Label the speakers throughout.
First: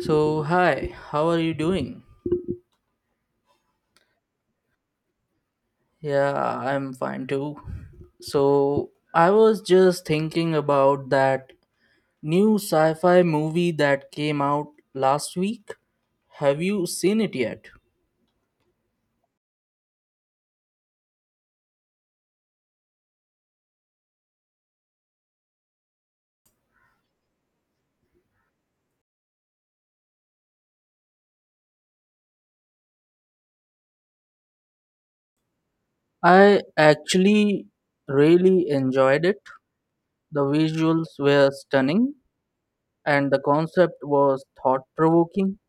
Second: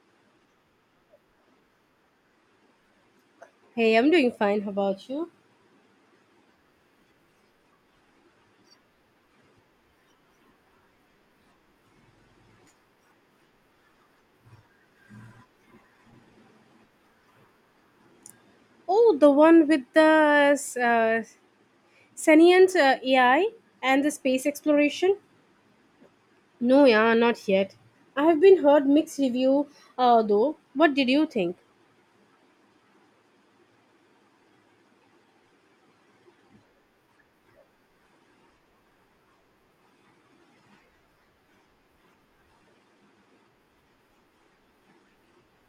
Speaker 1: So, hi, how are you doing?
Speaker 2: Hey, I'm doing fine. How about you?
Speaker 1: Yeah, I'm fine too. So, I was just thinking about that new sci fi movie that came out last week. Have you seen it yet?
Speaker 2: Oh, the one with the uh, sentient AI and the space exploration? No, yeah, not yet. I have been heard mixed review though. What did you think?
Speaker 1: I actually really enjoyed it. The visuals were stunning and the concept was thought provoking.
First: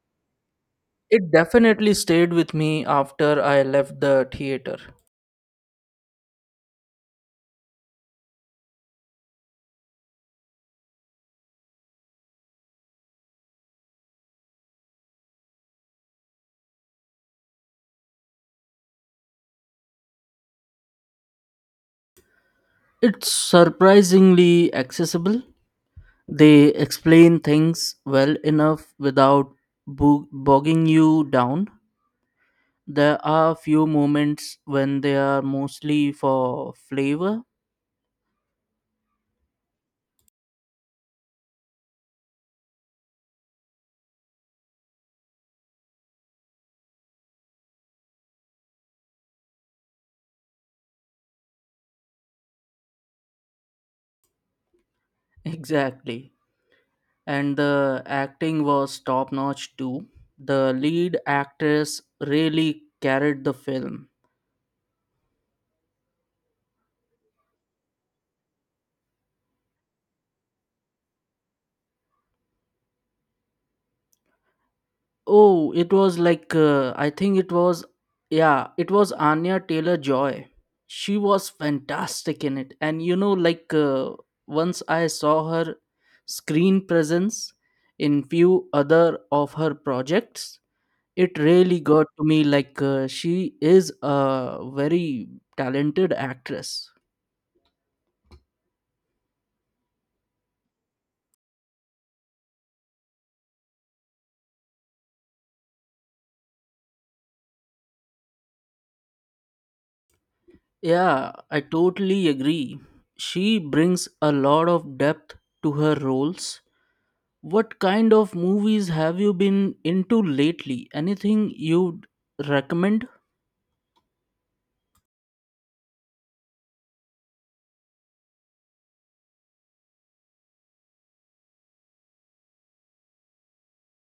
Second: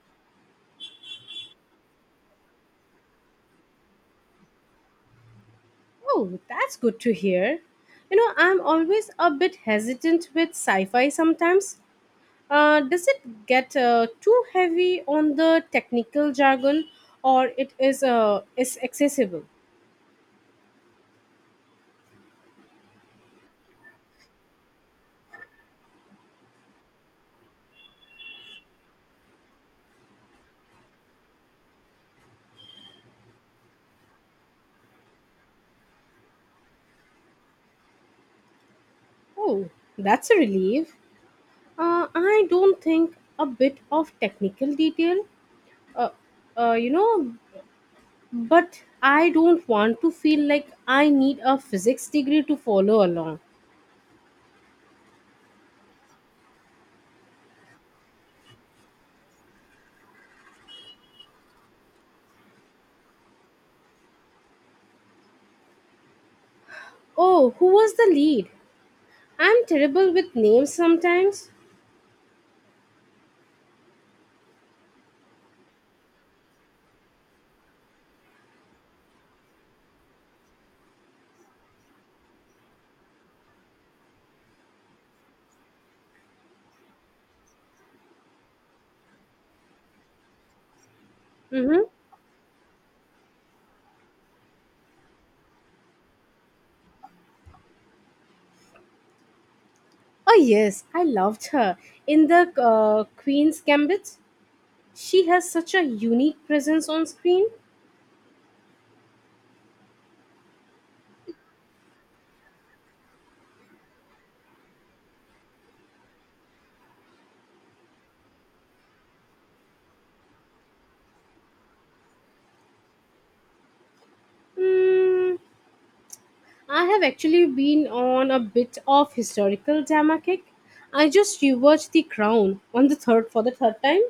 Speaker 1: It definitely stayed with me after I left the theater.
Speaker 2: Oh, that's good to hear. You know, I'm always a bit hesitant with sci-fi sometimes. Does it get too heavy on the technical jargon, or it is accessible?
Speaker 1: It's surprisingly accessible. They explain things well enough without bogging you down. There are few moments when they are mostly for flavor.
Speaker 2: Oh, that's a relief. I don't think a bit of technical detail, uh, you know, but I don't want to feel like I need a physics degree to follow along.
Speaker 1: Exactly. And the acting was top notch too. The lead actress really carried the film.
Speaker 2: Oh, who was the lead? I'm terrible with names sometimes.
Speaker 1: Oh, it was like I think it was yeah, it was Anya Taylor Joy. She was fantastic in it, and once I saw her screen presence in few other of her projects, it really
Speaker 2: Mm-hmm.
Speaker 1: got to me. She is a very talented actress.
Speaker 2: Oh, yes, I loved her. In the Queen's Gambit, she has such a unique presence on screen.
Speaker 1: Yeah, I totally agree. She brings a lot of depth to her roles. What kind of movies have you been into lately? Anything you'd recommend?
Speaker 2: Mm, I have actually been on a bit of historical drama kick. I just rewatched The Crown on the third time.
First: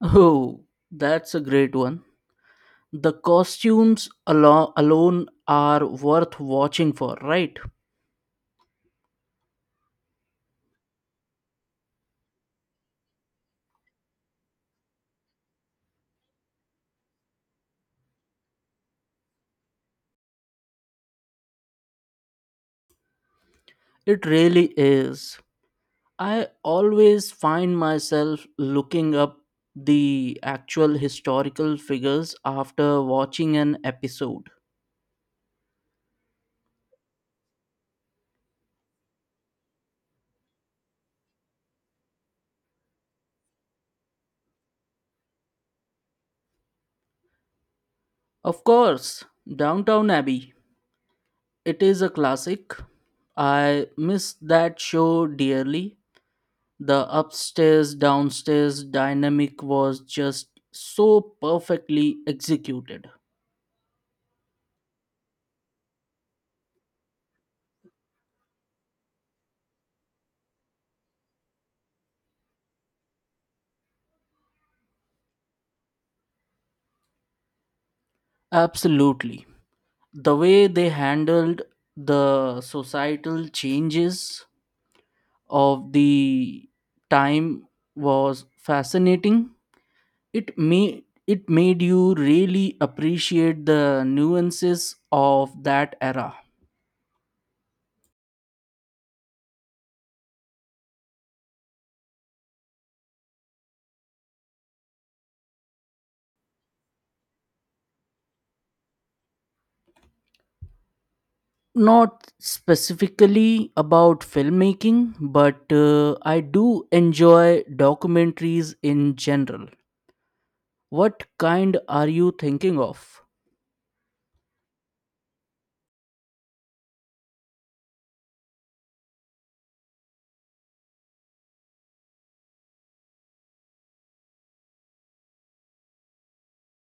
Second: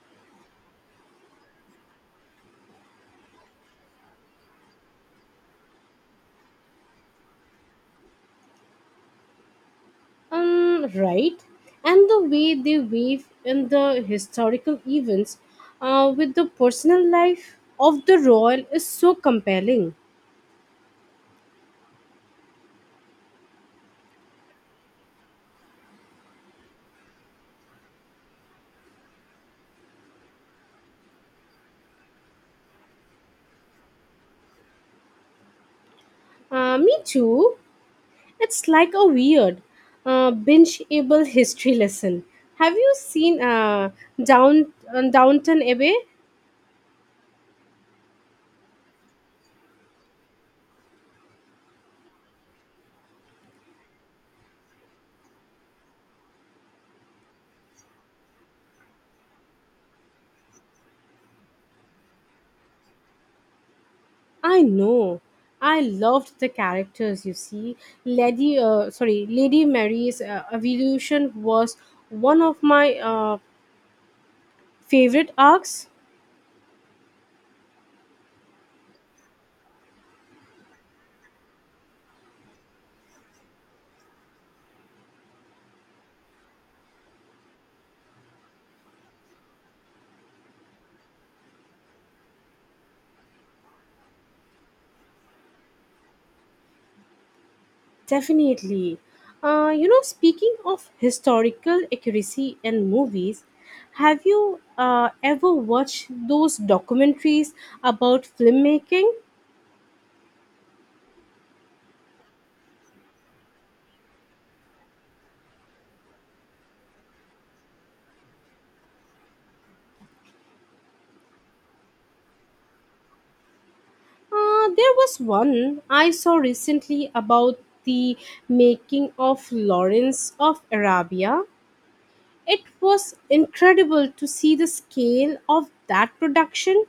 Speaker 1: Oh, that's a great one. The costumes alone are worth watching for, right?
Speaker 2: Right, and the way they weave in the historical events, with the personal life of the royal is so compelling.
Speaker 1: It really is. I always find myself looking up the actual historical figures after watching an episode.
Speaker 2: Me too. It's like a weird, binge-able history lesson. Have you seen Downton Abbey?
Speaker 1: Of course, Downtown Abbey. It is a classic. I miss that show dearly. The upstairs downstairs dynamic was just so perfectly executed.
Speaker 2: I know. I loved the characters. You see, Lady Mary's evolution was one of my favorite arcs.
Speaker 1: Absolutely. The way they handled the societal changes of the time was fascinating. It made you really appreciate the nuances of that era.
Speaker 2: Definitely. You know, speaking of historical accuracy in movies, have you ever watched those documentaries about filmmaking?
Speaker 1: Not specifically about filmmaking, but I do enjoy documentaries in general. What kind are you thinking of?
Speaker 2: There was one I saw recently about the making of Lawrence of Arabia. It was incredible to see the scale of that production.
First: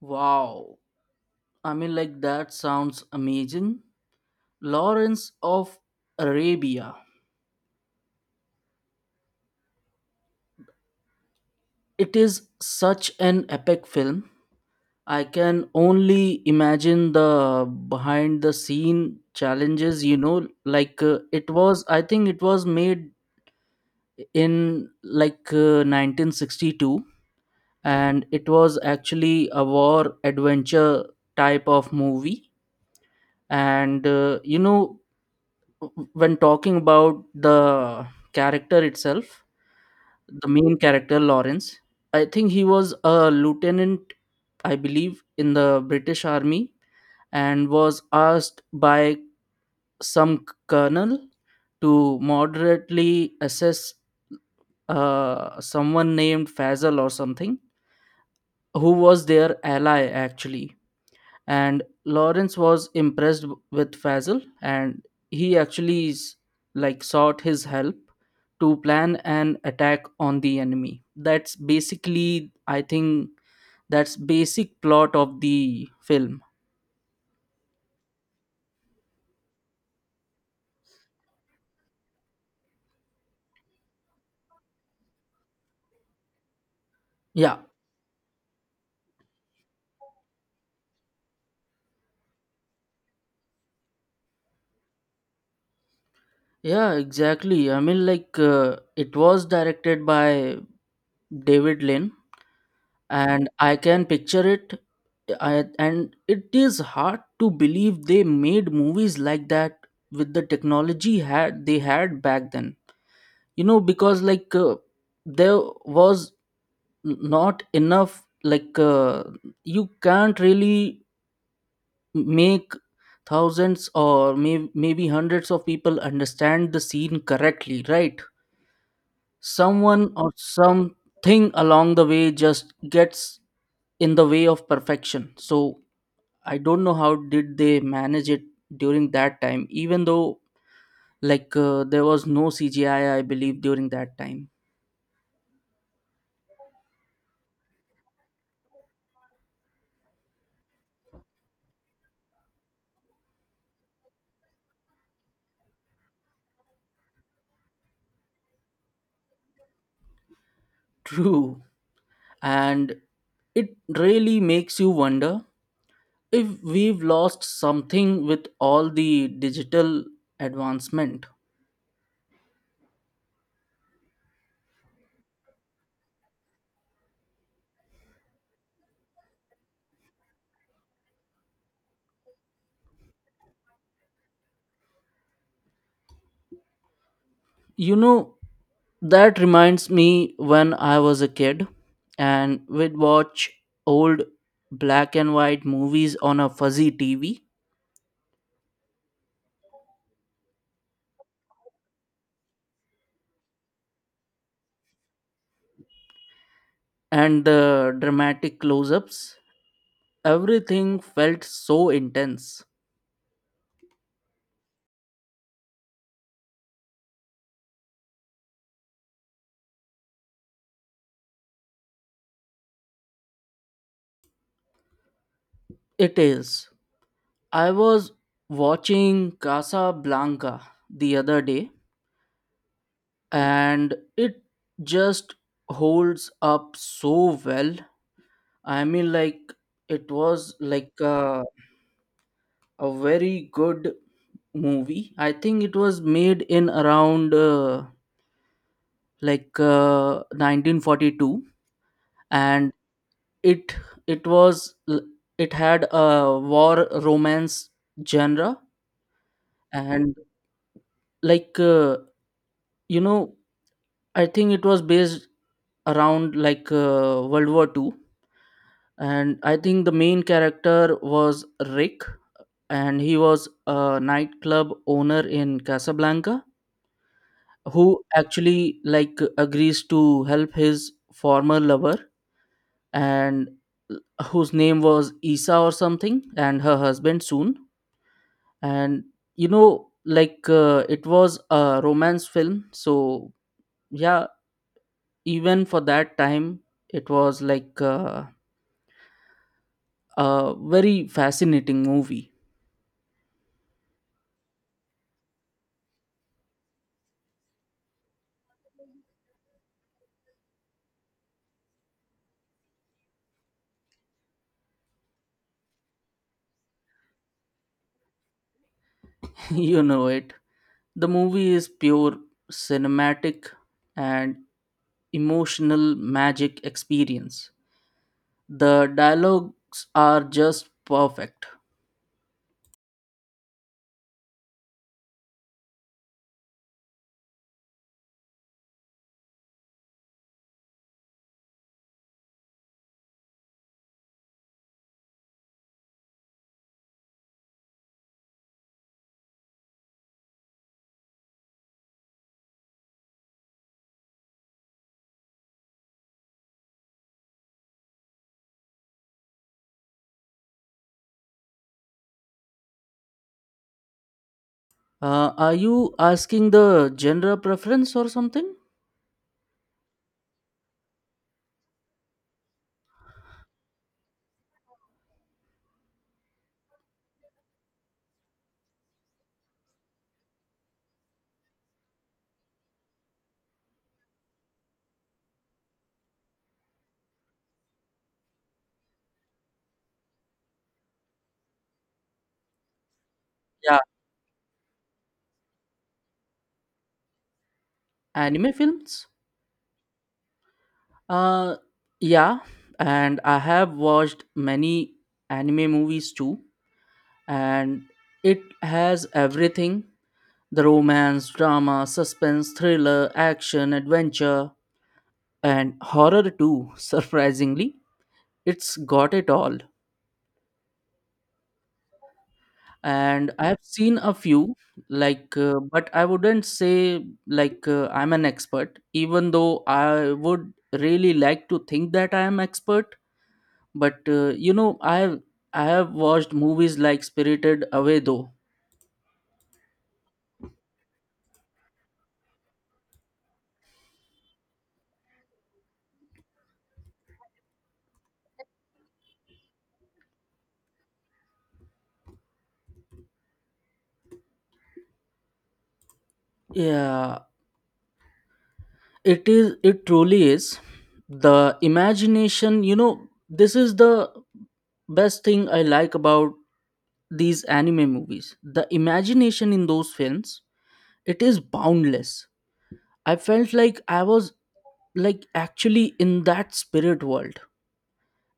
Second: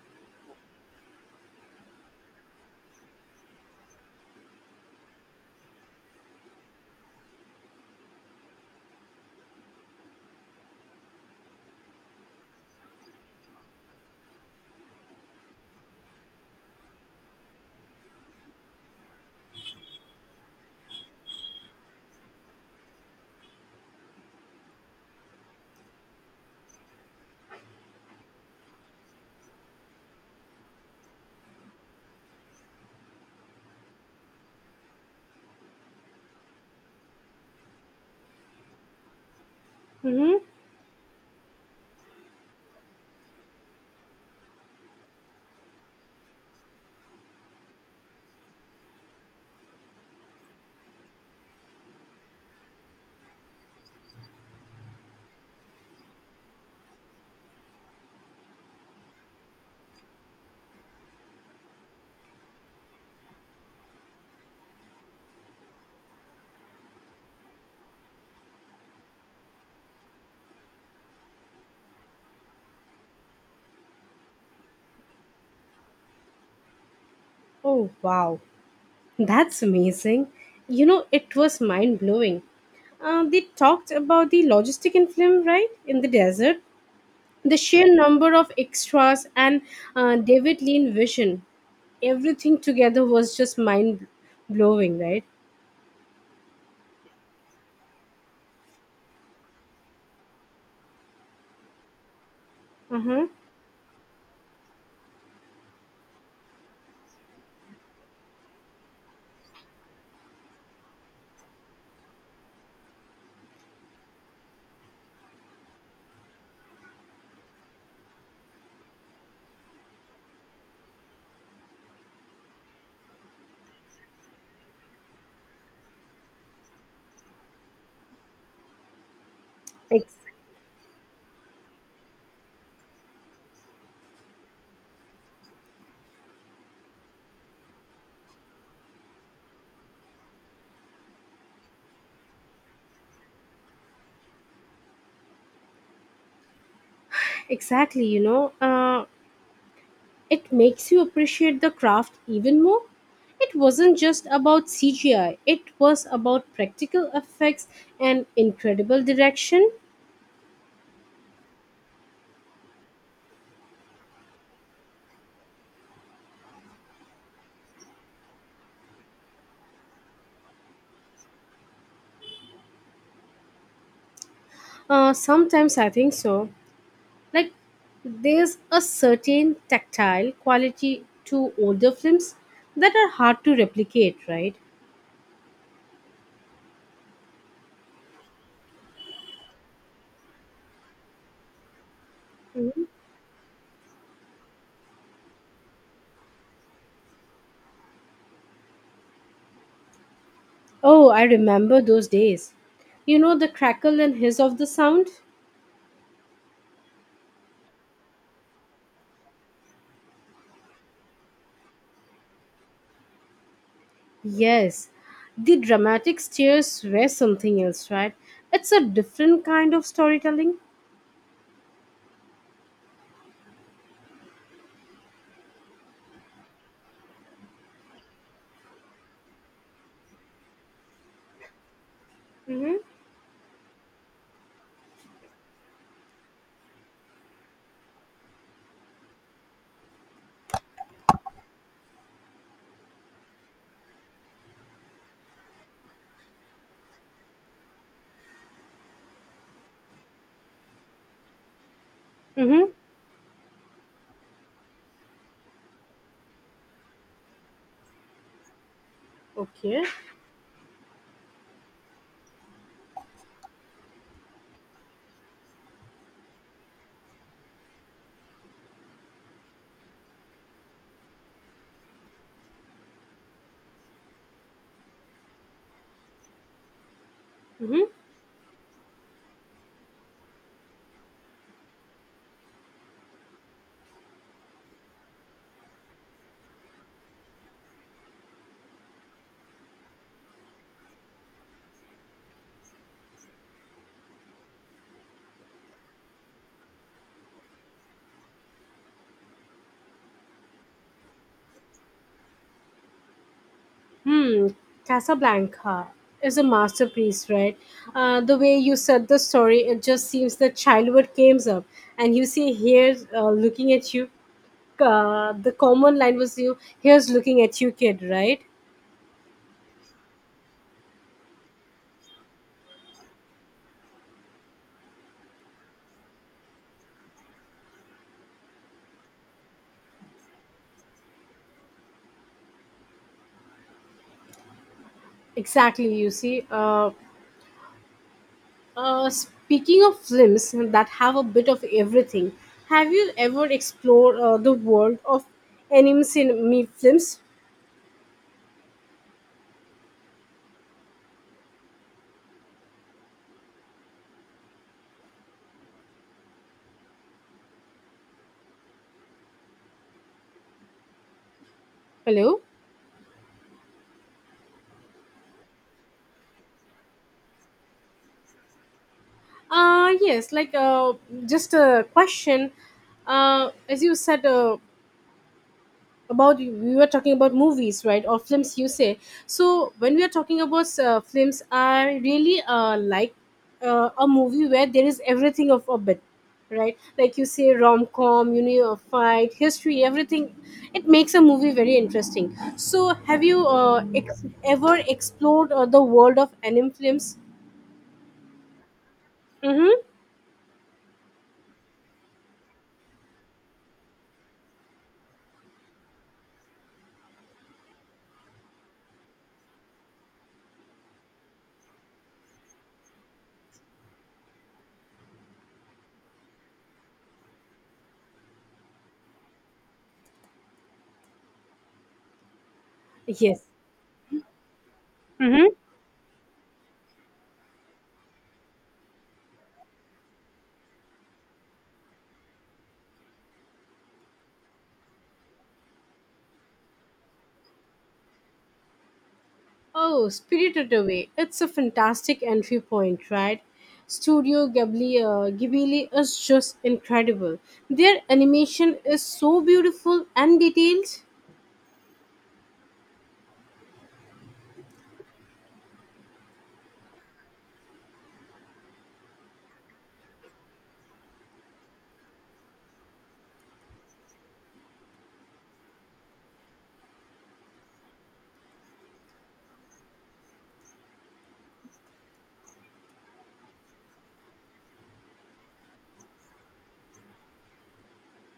Speaker 1: Wow, I mean, that sounds amazing. Lawrence of Arabia. It is such an epic film. I can only imagine the behind the scene challenges, it was, I think it was made in 1962, and it was actually a war adventure type of movie. And when talking about the character itself,
Speaker 2: Hmm.
Speaker 1: the main character Lawrence, I think he was a lieutenant, I believe, in the British Army, and was asked by some colonel to moderately assess someone named Fazal or something, who was their ally actually. And Lawrence was impressed with Fazal, and he actually sought his help to plan an attack on the enemy. That's basically, I think, that's basic plot of the film.
Speaker 2: Oh, wow. That's amazing. You know, it was mind blowing. They talked about the logistic in film, right? In the desert, the
Speaker 1: Yeah,
Speaker 2: sheer number of extras and David Lean vision. Everything together was just mind blowing, right?
Speaker 1: yeah, exactly. I mean, it was directed by David Lynn,
Speaker 2: Uh-huh.
Speaker 1: and I can picture it. And it is hard to believe they made movies like that with the technology had they had back then, you know, because there was not enough. You can't really make thousands or maybe hundreds of people understand the scene correctly, right? Someone
Speaker 2: Ex-
Speaker 1: or something along the way just gets in the way of perfection. So I don't know how did they manage it during that time, even though there was no CGI, I believe, during that time.
Speaker 2: exactly, you know. It makes you appreciate the craft even more. It wasn't just about CGI, it was about practical effects and incredible direction.
Speaker 1: True, and it really makes you wonder if we've lost something with all the digital advancement.
Speaker 2: Sometimes I think so. Like, there's a certain tactile quality to older films that are hard to replicate, right?
Speaker 1: You know, that reminds me when I was a kid and we'd watch old black and white movies on a fuzzy TV
Speaker 2: Oh, I remember those days. You know the crackle and hiss of the sound?
Speaker 1: and the dramatic close ups. Everything felt so intense.
Speaker 2: Yes, the dramatic stairs were something else, right? It's a different kind of storytelling.
Speaker 1: It is. I was watching Casablanca the other day and it just holds up so well. I mean, like, it was like a very good movie. I think it was made in around 1942,
Speaker 2: Mm-hmm.
Speaker 1: and it it it had a war romance genre,
Speaker 2: Okay.
Speaker 1: and like uh, you know, I think it was based around World War Two, and I think the main character was Rick, and he was a nightclub owner in Casablanca
Speaker 2: Mm-hmm.
Speaker 1: who actually like agrees to help his former lover, and whose name was Isa or something, and her husband soon. And it was a romance film, so yeah, even for that time it was a very fascinating movie.
Speaker 2: Hmm. Casablanca is a masterpiece, right? The way you said the story, it just seems the childhood came up, and you see here looking at you. The common line was you here's looking at you, kid, right?
Speaker 1: you know it the movie is pure cinematic and emotional magic experience. The dialogues are just perfect.
Speaker 2: Exactly. You see, speaking of films that have a bit of everything, have you ever explored the world of anime cinema films? Hello.
Speaker 1: Are you asking the genre preference or something?
Speaker 2: Yes, just a question. As you said, about we were talking about movies, right, or films you say. So when we are talking about films, I really like a movie where there is everything of a bit, right? Like you say rom-com, you know, a fight, history, everything. It makes a movie very interesting. So have you
Speaker 1: Yeah,
Speaker 2: ever explored the world of anime films?
Speaker 1: anime films?
Speaker 2: Mm-hmm.
Speaker 1: Uh, yeah, and I have watched many anime movies too, and it has everything: the romance, drama, suspense, thriller, action, adventure, and horror too, surprisingly. It's got it all. And I
Speaker 2: Yes.
Speaker 1: have seen a few,
Speaker 2: Mm-hmm.
Speaker 1: but I wouldn't say I'm an expert, even though I would really like to think that I am expert. But I have watched movies like Spirited Away though.
Speaker 2: Oh, Spirited Away. It's a fantastic entry point, right? Studio Ghibli, Ghibli is just incredible. Their animation is so beautiful and detailed.
Speaker 1: Yeah, it truly is. The imagination, you know, this is the best thing I like about these anime movies. The imagination in those films, it is boundless. I felt like I was like actually in that spirit world.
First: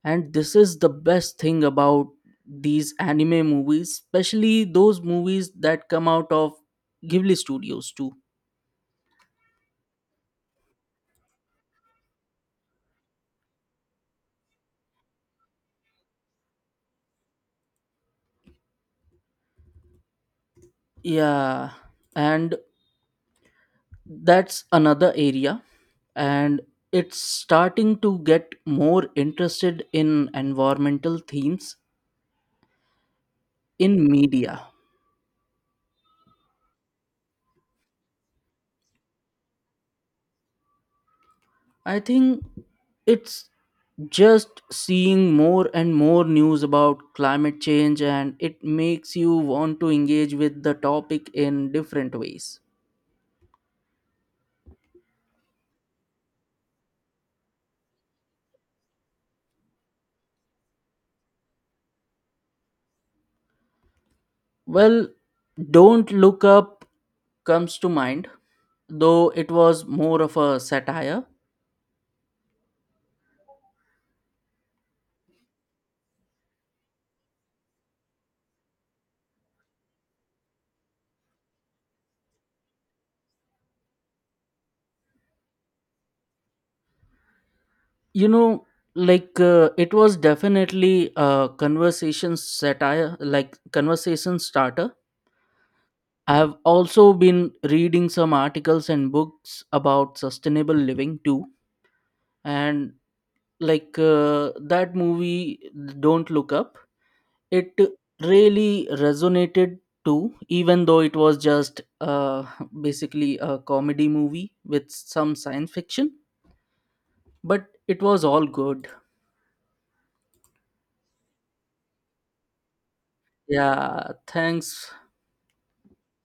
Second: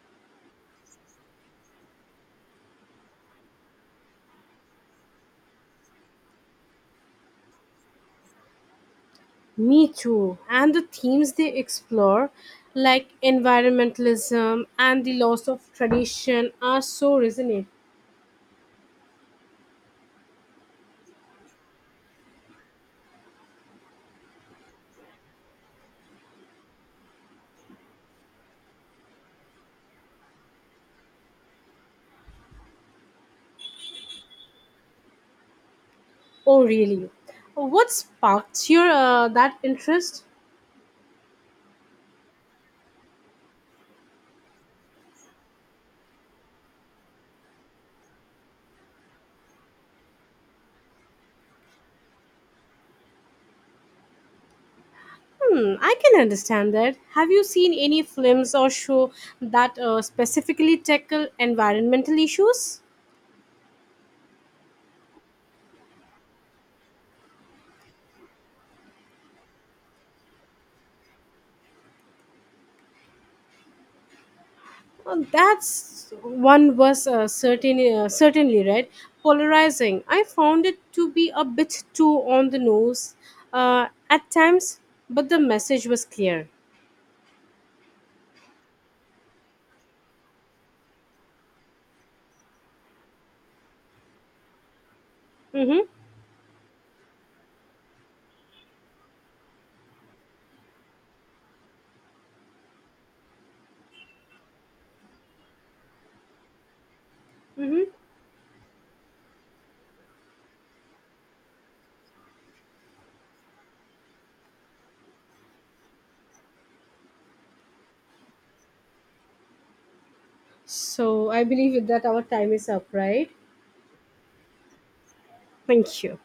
Speaker 1: And this is the best thing about these anime movies, especially those movies that come out of Ghibli Studios too.
Speaker 2: Me too. And the themes they explore, like environmentalism and the loss of tradition, are so resonant.
Speaker 1: Yeah. And that's another area, and it's starting to get more interested in environmental themes in media.
Speaker 2: Oh, really? What sparked your that interest?
Speaker 1: I think it's just seeing more and more news about climate change, and it makes you want to engage with the topic in different ways.
Speaker 2: Hmm, I can understand that. Have you seen any films or show that specifically tackle environmental issues?
Speaker 1: Well, Don't Look Up comes to mind, though it was more of a satire.
Speaker 2: That's one was certainly right. Polarizing. I found it to be a bit too on the nose at times, but the message was clear.
Speaker 1: You know, it was definitely a conversation satire, like conversation starter.
Speaker 2: Mm-hmm,
Speaker 1: I have also been reading some articles and books about sustainable living too, and that movie Don't Look Up, it
Speaker 2: mm-hmm.
Speaker 1: really resonated too, even though it was just basically a comedy movie with some science fiction, but it was all good.
Speaker 2: So I believe with that our time is up, right?
Speaker 1: Yeah, thanks.
Speaker 2: Thank you.